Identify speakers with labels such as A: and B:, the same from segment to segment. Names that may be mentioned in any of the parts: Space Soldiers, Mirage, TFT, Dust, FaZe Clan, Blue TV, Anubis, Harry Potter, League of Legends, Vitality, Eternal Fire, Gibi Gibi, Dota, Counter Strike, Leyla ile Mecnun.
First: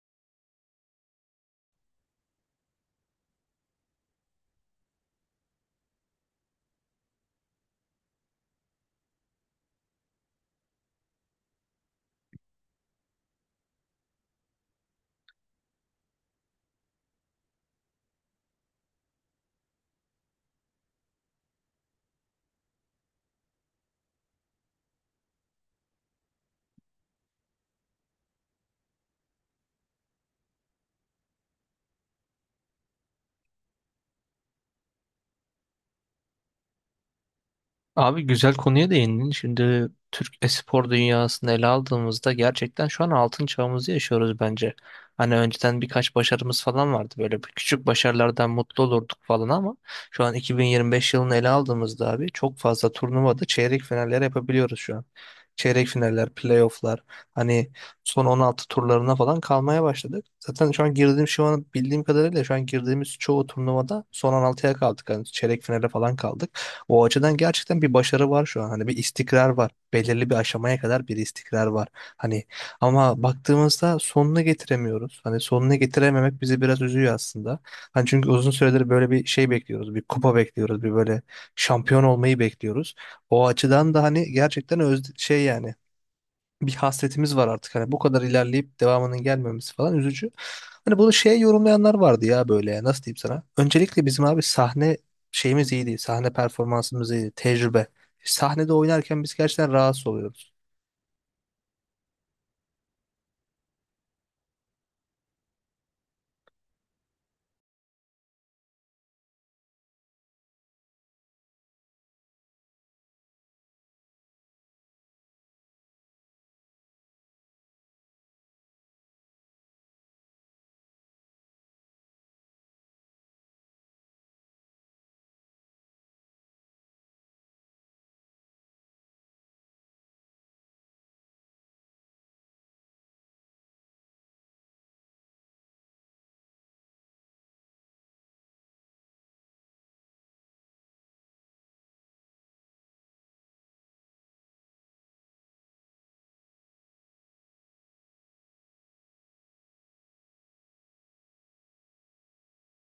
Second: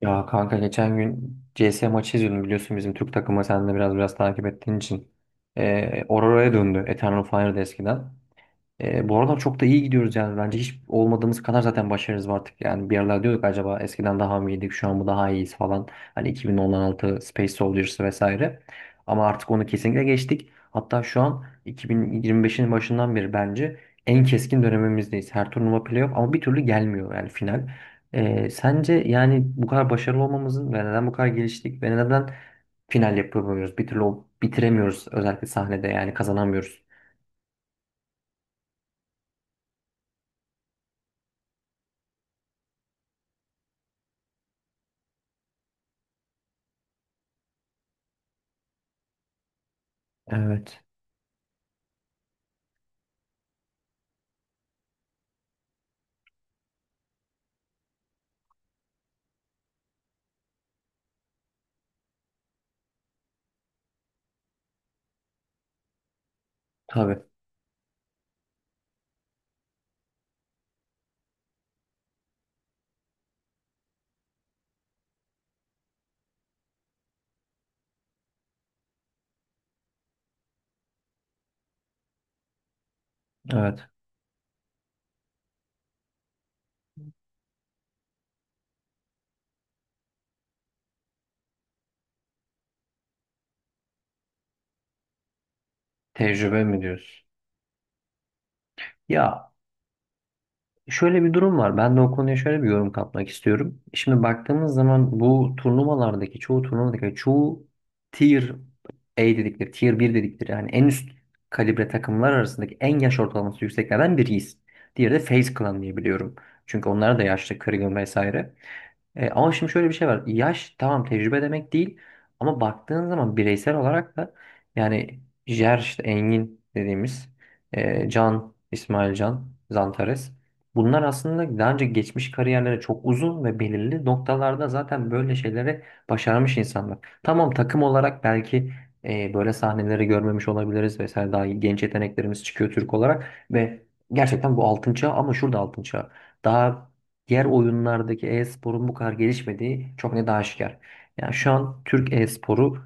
A: Ya kanka geçen gün CS maçı izliyordum biliyorsun bizim Türk takımı sen de biraz takip ettiğin için. Aurora'ya döndü Eternal Fire'da eskiden. Bu aralar çok da iyi gidiyoruz yani. Bence hiç olmadığımız kadar zaten başarımız var artık. Yani bir aralar diyorduk acaba eskiden daha mı iyiydik, şu an mı daha iyiyiz falan. Hani 2016 Space Soldiers vesaire. Ama artık onu kesinlikle geçtik. Hatta şu an 2025'in başından beri bence en keskin dönemimizdeyiz. Her turnuva playoff ama bir türlü gelmiyor yani final. Sence yani bu kadar başarılı olmamızın ve neden bu kadar geliştik ve neden final yapamıyoruz? Bir türlü bitiremiyoruz özellikle sahnede yani kazanamıyoruz.
B: Abi güzel konuya değindin. Şimdi Türk espor dünyasını ele aldığımızda gerçekten şu an altın çağımızı yaşıyoruz bence. Hani önceden birkaç başarımız falan vardı. Böyle bir küçük başarılardan mutlu olurduk falan ama şu an
A: Evet.
B: 2025 yılını ele aldığımızda abi çok fazla turnuvada çeyrek finaller yapabiliyoruz şu an. Çeyrek finaller, playofflar, hani son 16 turlarına falan kalmaya başladık. Zaten şu an bildiğim kadarıyla şu an girdiğimiz çoğu turnuvada son 16'ya kaldık. Hani çeyrek finale falan kaldık. O
A: Tabii.
B: açıdan gerçekten bir başarı var şu an. Hani bir istikrar var. Belirli bir aşamaya kadar bir istikrar var. Hani ama baktığımızda sonunu getiremiyoruz. Hani sonunu getirememek bizi biraz üzüyor aslında. Hani çünkü uzun süredir böyle bir şey bekliyoruz. Bir kupa bekliyoruz. Bir böyle şampiyon olmayı bekliyoruz. O
A: Evet.
B: açıdan da hani gerçekten öz şey yani bir hasretimiz var artık. Hani bu kadar ilerleyip devamının gelmemesi falan üzücü. Hani bunu şeye yorumlayanlar vardı ya, böyle nasıl diyeyim sana. Öncelikle bizim abi sahne şeyimiz iyiydi. Sahne
A: Tecrübe mi
B: performansımız
A: diyorsun?
B: iyiydi. Tecrübe. Sahnede oynarken biz
A: Ya
B: gerçekten rahatsız oluyoruz.
A: şöyle bir durum var. Ben de o konuya şöyle bir yorum katmak istiyorum. Şimdi baktığımız zaman bu turnuvalardaki çoğu turnuvadaki hani çoğu tier A dedikleri, tier bir dedikleri yani en üst kalibre takımlar arasındaki en yaş ortalaması yükseklerden biriyiz. Diğeri de FaZe Clan diye biliyorum. Çünkü onlar da yaşlı, kırgın vesaire. Ama şimdi şöyle bir şey var. Yaş tamam tecrübe demek değil ama baktığın zaman bireysel olarak da yani Jer işte Engin dediğimiz Can, İsmail Can, Zantares bunlar aslında daha önce geçmiş kariyerleri çok uzun ve belirli noktalarda zaten böyle şeyleri başarmış insanlar. Tamam takım olarak belki böyle sahneleri görmemiş olabiliriz vesaire daha genç yeteneklerimiz çıkıyor Türk olarak ve gerçekten bu altın çağı ama şurada altın çağı. Daha diğer oyunlardaki e-sporun bu kadar gelişmediği çok net aşikar. Yani şu an Türk e-sporu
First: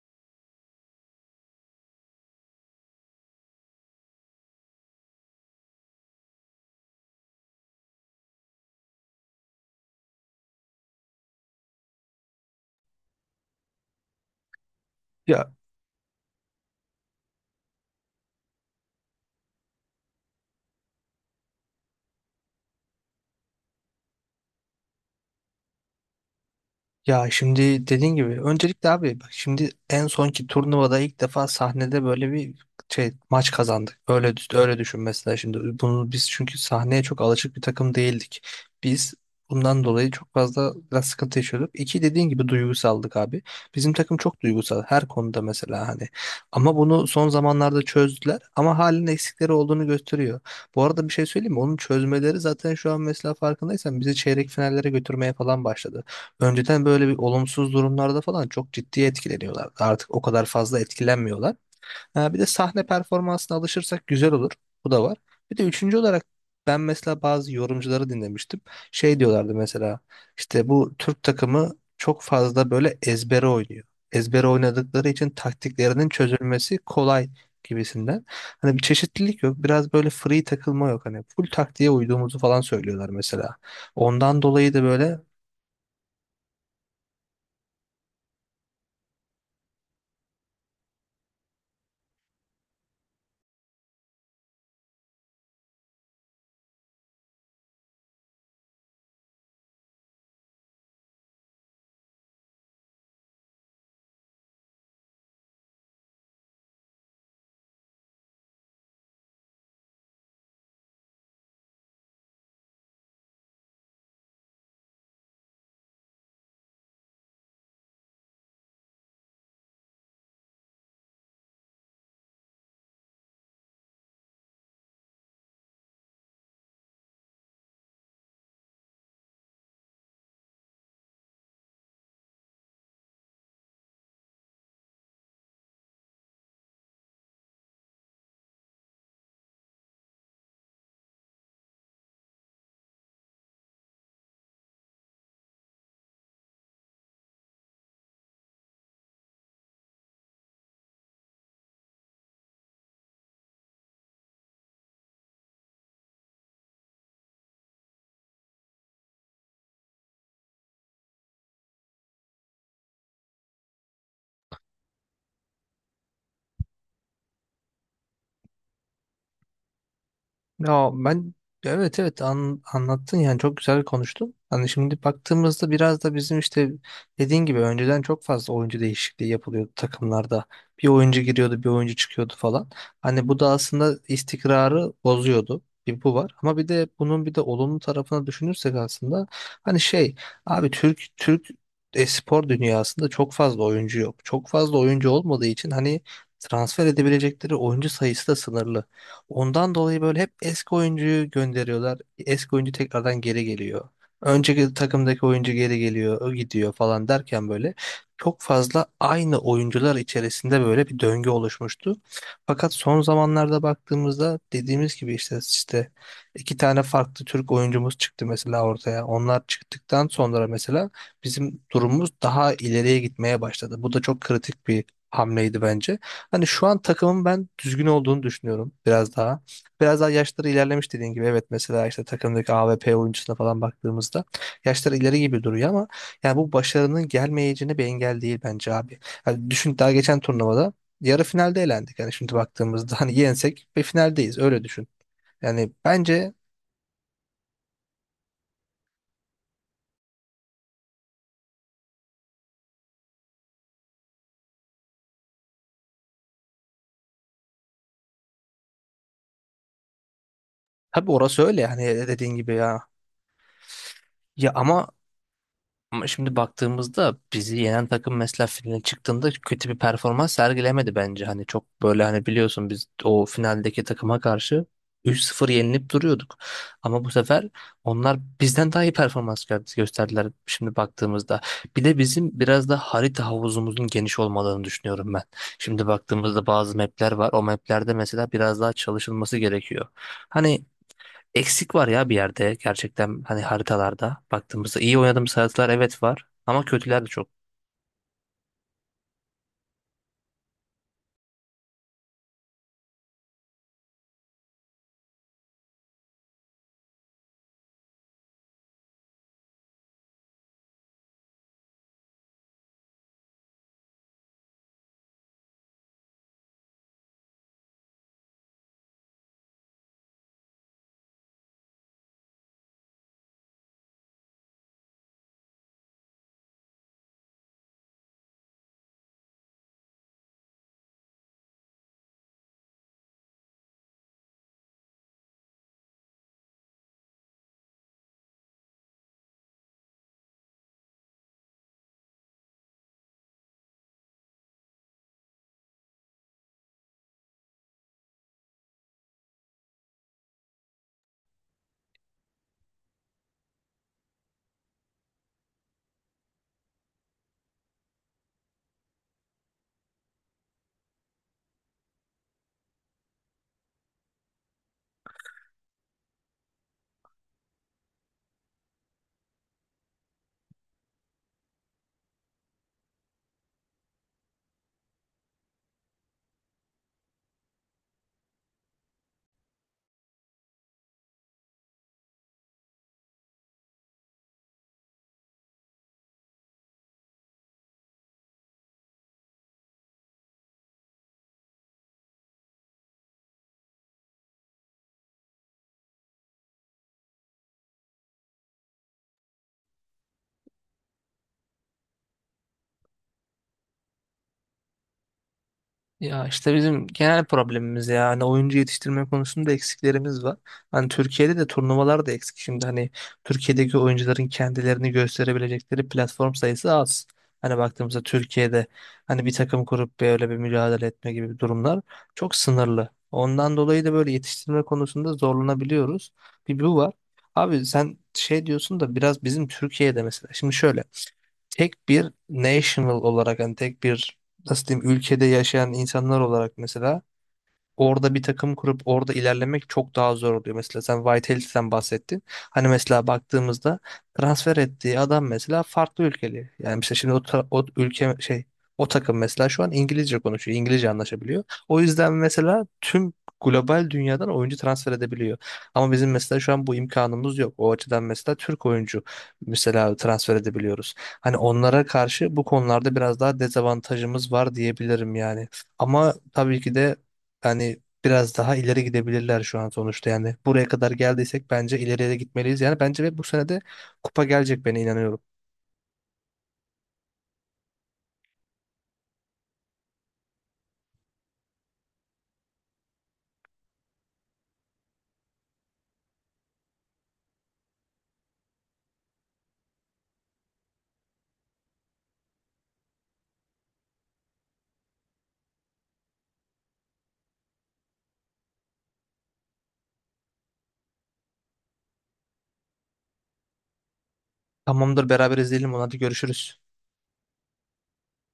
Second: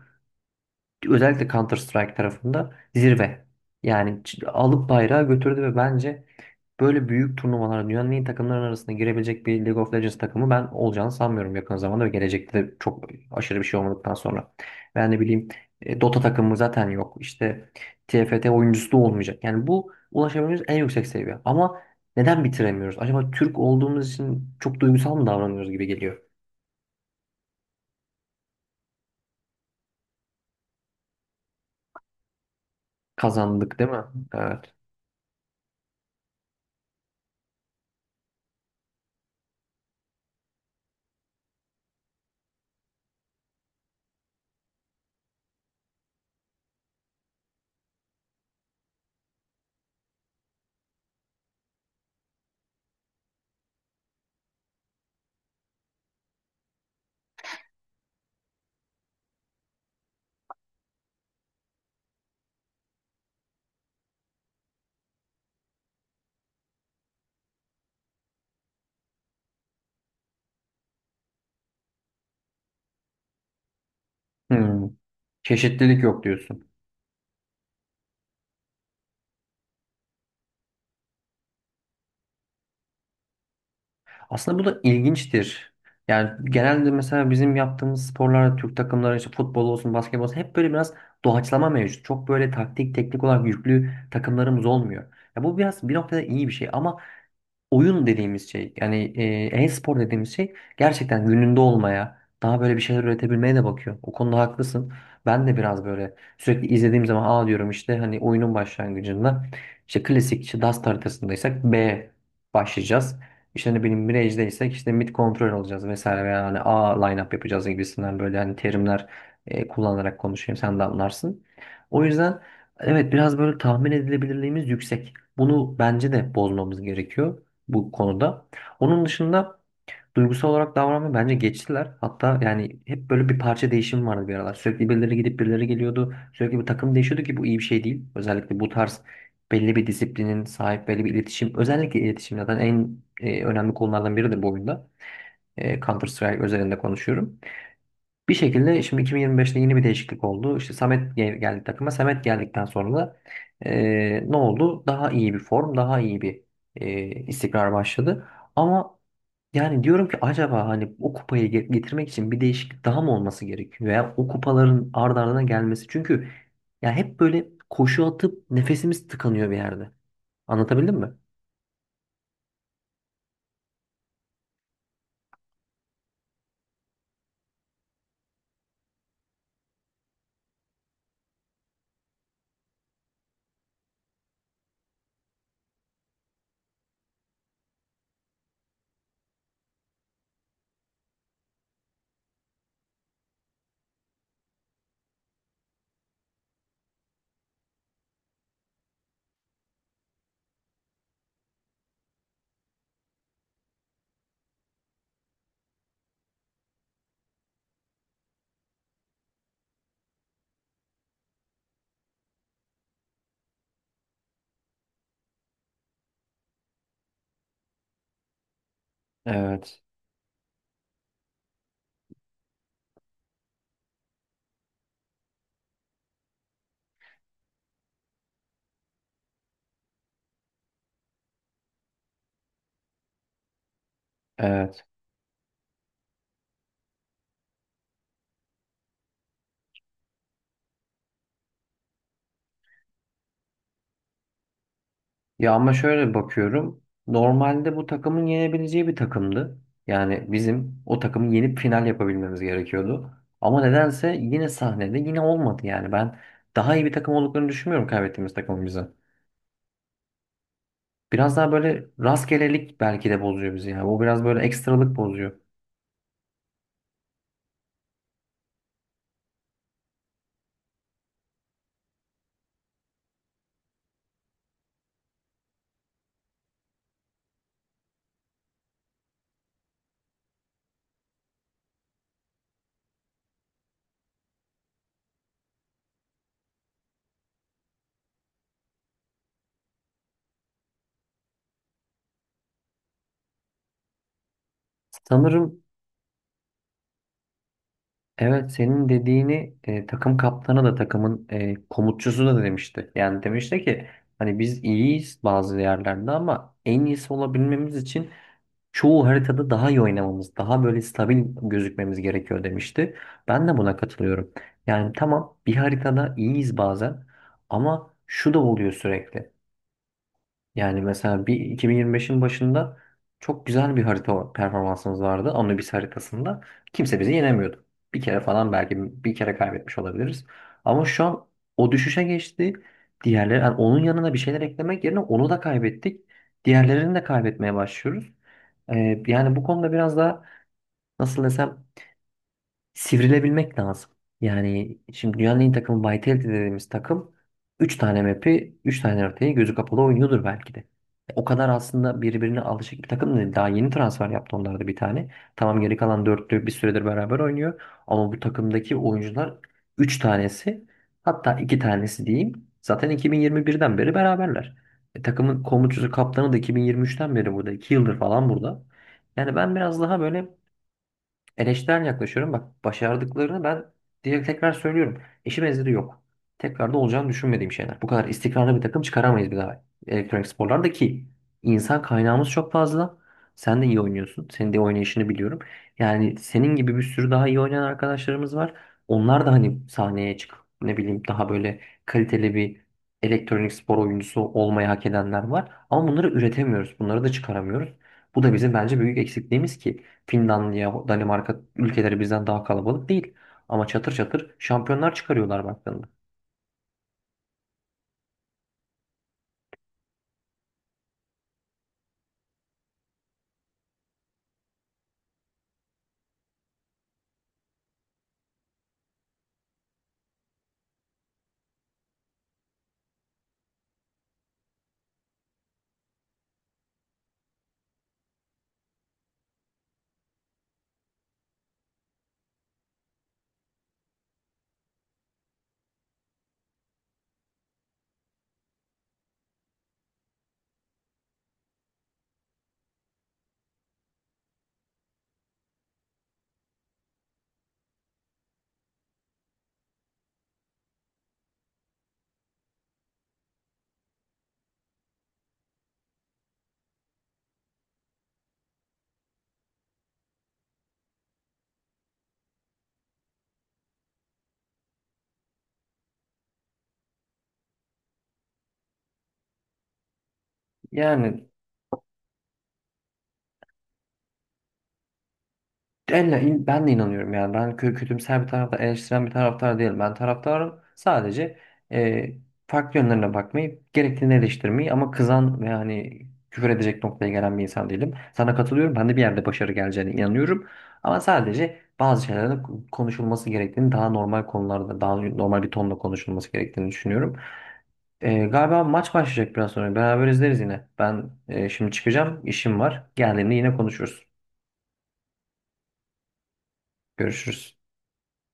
A: özellikle Counter Strike tarafında zirve. Yani alıp bayrağı götürdü ve bence böyle büyük turnuvalara dünyanın en iyi takımların arasında girebilecek bir League of Legends takımı ben olacağını sanmıyorum yakın zamanda ve gelecekte de çok aşırı bir şey olmadıktan sonra. Ben ne bileyim
B: Ya
A: Dota takımı zaten yok. İşte TFT oyuncusu da olmayacak. Yani bu ulaşabileceğimiz en yüksek seviye. Ama neden bitiremiyoruz? Acaba Türk olduğumuz için çok duygusal mı davranıyoruz gibi geliyor.
B: Ya şimdi dediğin gibi öncelikle abi bak, şimdi en sonki turnuvada ilk defa sahnede böyle bir şey maç
A: Kazandık değil
B: kazandık.
A: mi?
B: Öyle düş-
A: Evet.
B: öyle düşün mesela. Şimdi bunu biz çünkü sahneye çok alışık bir takım değildik. Biz bundan dolayı çok fazla biraz sıkıntı yaşıyorduk. İki, dediğin gibi, duygusaldık abi. Bizim takım çok duygusal her konuda mesela hani. Ama bunu son zamanlarda çözdüler ama halen eksikleri olduğunu gösteriyor. Bu arada bir şey söyleyeyim mi? Onun çözmeleri zaten şu an mesela farkındaysan bizi çeyrek finallere götürmeye falan başladı. Önceden böyle bir olumsuz durumlarda falan çok ciddi etkileniyorlar. Artık o kadar fazla etkilenmiyorlar. Ha, bir de sahne performansına alışırsak güzel olur. Bu da var. Bir de üçüncü olarak ben mesela bazı yorumcuları dinlemiştim. Şey diyorlardı mesela, işte bu Türk takımı çok fazla böyle ezbere oynuyor. Ezbere
A: Hmm.
B: oynadıkları için
A: Çeşitlilik
B: taktiklerinin
A: yok diyorsun.
B: çözülmesi kolay gibisinden. Hani bir çeşitlilik yok. Biraz böyle free takılma yok. Hani full taktiğe uyduğumuzu falan söylüyorlar mesela. Ondan
A: Aslında bu
B: dolayı
A: da
B: da böyle.
A: ilginçtir. Yani genelde mesela bizim yaptığımız sporlarda Türk takımları işte futbol olsun, basketbol olsun hep böyle biraz doğaçlama mevcut. Çok böyle taktik, teknik olarak yüklü takımlarımız olmuyor. Ya bu biraz bir noktada iyi bir şey ama oyun dediğimiz şey yani e-spor dediğimiz şey gerçekten gününde olmaya daha böyle bir şeyler üretebilmeye de bakıyor. O konuda haklısın. Ben de biraz böyle sürekli izlediğim zaman A diyorum işte hani oyunun başlangıcında işte klasik işte Dust haritasındaysak B başlayacağız. İşte hani benim Mirage'deysek işte mid kontrol olacağız vesaire veya hani A line-up yapacağız gibisinden böyle hani terimler kullanarak konuşayım sen de anlarsın. O yüzden evet biraz böyle tahmin edilebilirliğimiz yüksek. Bunu bence de bozmamız gerekiyor bu konuda. Onun dışında duygusal olarak davranmayı bence geçtiler. Hatta yani hep böyle bir parça değişimi vardı bir aralar. Sürekli birileri gidip birileri geliyordu. Sürekli bir takım değişiyordu ki bu iyi bir şey değil. Özellikle bu tarz belli bir disiplinin sahip belli bir iletişim. Özellikle iletişim zaten en önemli konulardan biridir bu oyunda. Counter Strike özelinde konuşuyorum. Bir şekilde şimdi 2025'te yeni bir değişiklik oldu. İşte Samet geldi takıma. Samet geldikten sonra da ne oldu? Daha iyi bir form, daha iyi bir istikrar başladı. Ama yani diyorum ki acaba hani o kupayı getirmek için bir değişiklik daha mı olması gerekiyor? Veya o kupaların ard ardına gelmesi. Çünkü ya hep böyle koşu atıp nefesimiz tıkanıyor bir yerde.
B: Ya
A: Anlatabildim mi?
B: ben, evet evet, anlattın yani çok güzel konuştun. Hani şimdi baktığımızda biraz da bizim işte, dediğin gibi, önceden çok fazla oyuncu değişikliği yapılıyordu takımlarda. Bir oyuncu giriyordu, bir oyuncu çıkıyordu falan. Hani bu da aslında istikrarı bozuyordu. Bir bu var. Ama bir de bunun bir de olumlu tarafına düşünürsek aslında hani şey, abi Türk e-spor dünyasında çok fazla oyuncu yok. Çok fazla oyuncu olmadığı için hani transfer edebilecekleri oyuncu sayısı da sınırlı. Ondan dolayı böyle hep eski oyuncuyu gönderiyorlar. Eski oyuncu tekrardan geri geliyor. Önceki takımdaki oyuncu geri geliyor, o gidiyor falan derken böyle çok fazla aynı oyuncular içerisinde böyle bir döngü oluşmuştu. Fakat son zamanlarda baktığımızda dediğimiz gibi işte iki tane farklı Türk oyuncumuz çıktı mesela ortaya. Onlar
A: Evet.
B: çıktıktan sonra mesela bizim durumumuz daha ileriye gitmeye başladı. Bu da çok kritik bir hamleydi bence. Hani şu an takımın ben düzgün olduğunu düşünüyorum biraz daha. Biraz daha yaşları ilerlemiş dediğin gibi. Evet mesela işte takımdaki AVP oyuncusuna falan baktığımızda
A: Evet.
B: yaşları ileri gibi duruyor ama yani bu başarının gelmeyeceğine bir engel değil bence abi. Hani düşün, daha geçen turnuvada yarı finalde elendik. Yani şimdi baktığımızda hani yensek bir finaldeyiz, öyle düşün.
A: Ya ama
B: Yani
A: şöyle
B: bence
A: bakıyorum. Normalde bu takımın yenebileceği bir takımdı. Yani bizim o takımı yenip final yapabilmemiz gerekiyordu. Ama nedense yine sahnede yine olmadı yani. Ben daha iyi bir takım olduklarını düşünmüyorum kaybettiğimiz takımın bize.
B: tabii
A: Biraz
B: orası
A: daha
B: öyle yani,
A: böyle
B: dediğin gibi ya.
A: rastgelelik belki de bozuyor bizi ya. Bu biraz böyle
B: Ya ama
A: ekstralık bozuyor.
B: Ama şimdi baktığımızda bizi yenen takım mesela finale çıktığında kötü bir performans sergilemedi bence. Hani çok böyle hani biliyorsun, biz o finaldeki takıma karşı 3-0 yenilip duruyorduk. Ama bu sefer onlar bizden daha iyi performans gösterdiler şimdi baktığımızda. Bir de bizim biraz da harita havuzumuzun geniş olmalarını düşünüyorum ben. Şimdi baktığımızda bazı mapler var. O maplerde mesela biraz daha çalışılması gerekiyor. Hani eksik var ya bir yerde, gerçekten hani haritalarda baktığımızda iyi oynadığımız
A: Sanırım
B: haritalar evet var ama kötüler de çok.
A: evet senin dediğini takım kaptanı da takımın komutçusu da demişti. Yani demişti ki hani biz iyiyiz bazı yerlerde ama en iyisi olabilmemiz için çoğu haritada daha iyi oynamamız, daha böyle stabil gözükmemiz gerekiyor demişti. Ben de buna katılıyorum. Yani tamam bir haritada iyiyiz bazen ama şu da oluyor sürekli. Yani mesela bir 2025'in başında çok güzel bir harita performansımız vardı. Anubis haritasında. Kimse bizi yenemiyordu. Bir kere falan belki bir kere kaybetmiş olabiliriz. Ama şu an o düşüşe geçti. Diğerleri, yani onun yanına bir şeyler eklemek yerine onu da kaybettik. Diğerlerini de kaybetmeye başlıyoruz. Yani bu konuda biraz daha nasıl desem sivrilebilmek lazım. Yani şimdi dünyanın en iyi takımı Vitality dediğimiz takım 3 tane map'i 3 tane haritayı gözü kapalı oynuyordur belki de. O kadar aslında birbirine alışık bir takım değil. Daha yeni transfer yaptı onlar da bir tane. Tamam geri kalan dörtlü bir süredir beraber oynuyor. Ama bu takımdaki oyuncular 3 tanesi hatta 2 tanesi diyeyim. Zaten 2021'den beri beraberler. Takımın komutucusu kaptanı da 2023'ten beri burada. 2 yıldır falan burada. Yani ben biraz daha böyle eleştirel yaklaşıyorum. Bak başardıklarını ben direkt tekrar söylüyorum. Eşi benzeri yok. Tekrar da olacağını düşünmediğim şeyler. Bu kadar istikrarlı bir takım çıkaramayız bir daha elektronik sporlarda ki insan kaynağımız çok fazla. Sen de iyi oynuyorsun. Senin de oynayışını biliyorum. Yani senin gibi bir sürü daha iyi oynayan arkadaşlarımız var. Onlar da hani sahneye çıkıp ne bileyim daha böyle kaliteli bir elektronik spor oyuncusu olmayı hak edenler var. Ama bunları üretemiyoruz. Bunları da çıkaramıyoruz. Bu da bizim bence büyük eksikliğimiz ki Finlandiya, Danimarka ülkeleri bizden daha kalabalık değil. Ama çatır çatır şampiyonlar çıkarıyorlar baktığında.
B: Ya işte bizim genel problemimiz ya. Hani oyuncu yetiştirme konusunda eksiklerimiz var. Hani Türkiye'de de turnuvalar da eksik. Şimdi hani Türkiye'deki oyuncuların kendilerini gösterebilecekleri platform sayısı az. Hani baktığımızda Türkiye'de hani bir takım kurup böyle bir mücadele etme gibi durumlar çok sınırlı. Ondan dolayı da böyle yetiştirme konusunda zorlanabiliyoruz. Bir bu var. Abi sen şey diyorsun da biraz bizim Türkiye'de mesela. Şimdi şöyle, tek bir national olarak, hani tek bir, nasıl diyeyim, ülkede yaşayan insanlar olarak mesela orada bir takım kurup orada ilerlemek çok daha zor oluyor. Mesela sen Vitaly'den bahsettin. Hani mesela baktığımızda transfer ettiği adam mesela farklı ülkeli. Yani mesela şimdi o, o ülke şey, o takım mesela şu an İngilizce konuşuyor. İngilizce anlaşabiliyor. O yüzden mesela tüm global dünyadan oyuncu transfer edebiliyor. Ama bizim mesela şu an bu imkanımız yok. O açıdan mesela Türk oyuncu mesela transfer edebiliyoruz. Hani onlara karşı bu konularda biraz daha dezavantajımız var diyebilirim yani. Ama tabii ki de hani biraz daha ileri gidebilirler şu an sonuçta yani. Buraya kadar
A: Yani
B: geldiysek bence ileriye de gitmeliyiz. Yani bence ve bu sene de kupa gelecek, ben inanıyorum.
A: ben de inanıyorum yani. Ben kötümser bir taraftar, eleştiren bir taraftar değilim. Ben taraftarım sadece e, farklı yönlerine bakmayı, gerektiğini eleştirmeyi ama kızan ve hani küfür edecek noktaya gelen bir insan değilim. Sana katılıyorum. Ben de bir yerde başarı geleceğine inanıyorum. Ama sadece bazı şeylerin konuşulması gerektiğini, daha normal konularda, daha normal bir tonla konuşulması gerektiğini düşünüyorum. Galiba maç başlayacak biraz sonra. Beraber izleriz yine. Ben şimdi çıkacağım. İşim var. Geldiğimde yine konuşuruz.
B: Tamamdır, beraber izleyelim onu, hadi görüşürüz.
A: Görüşürüz.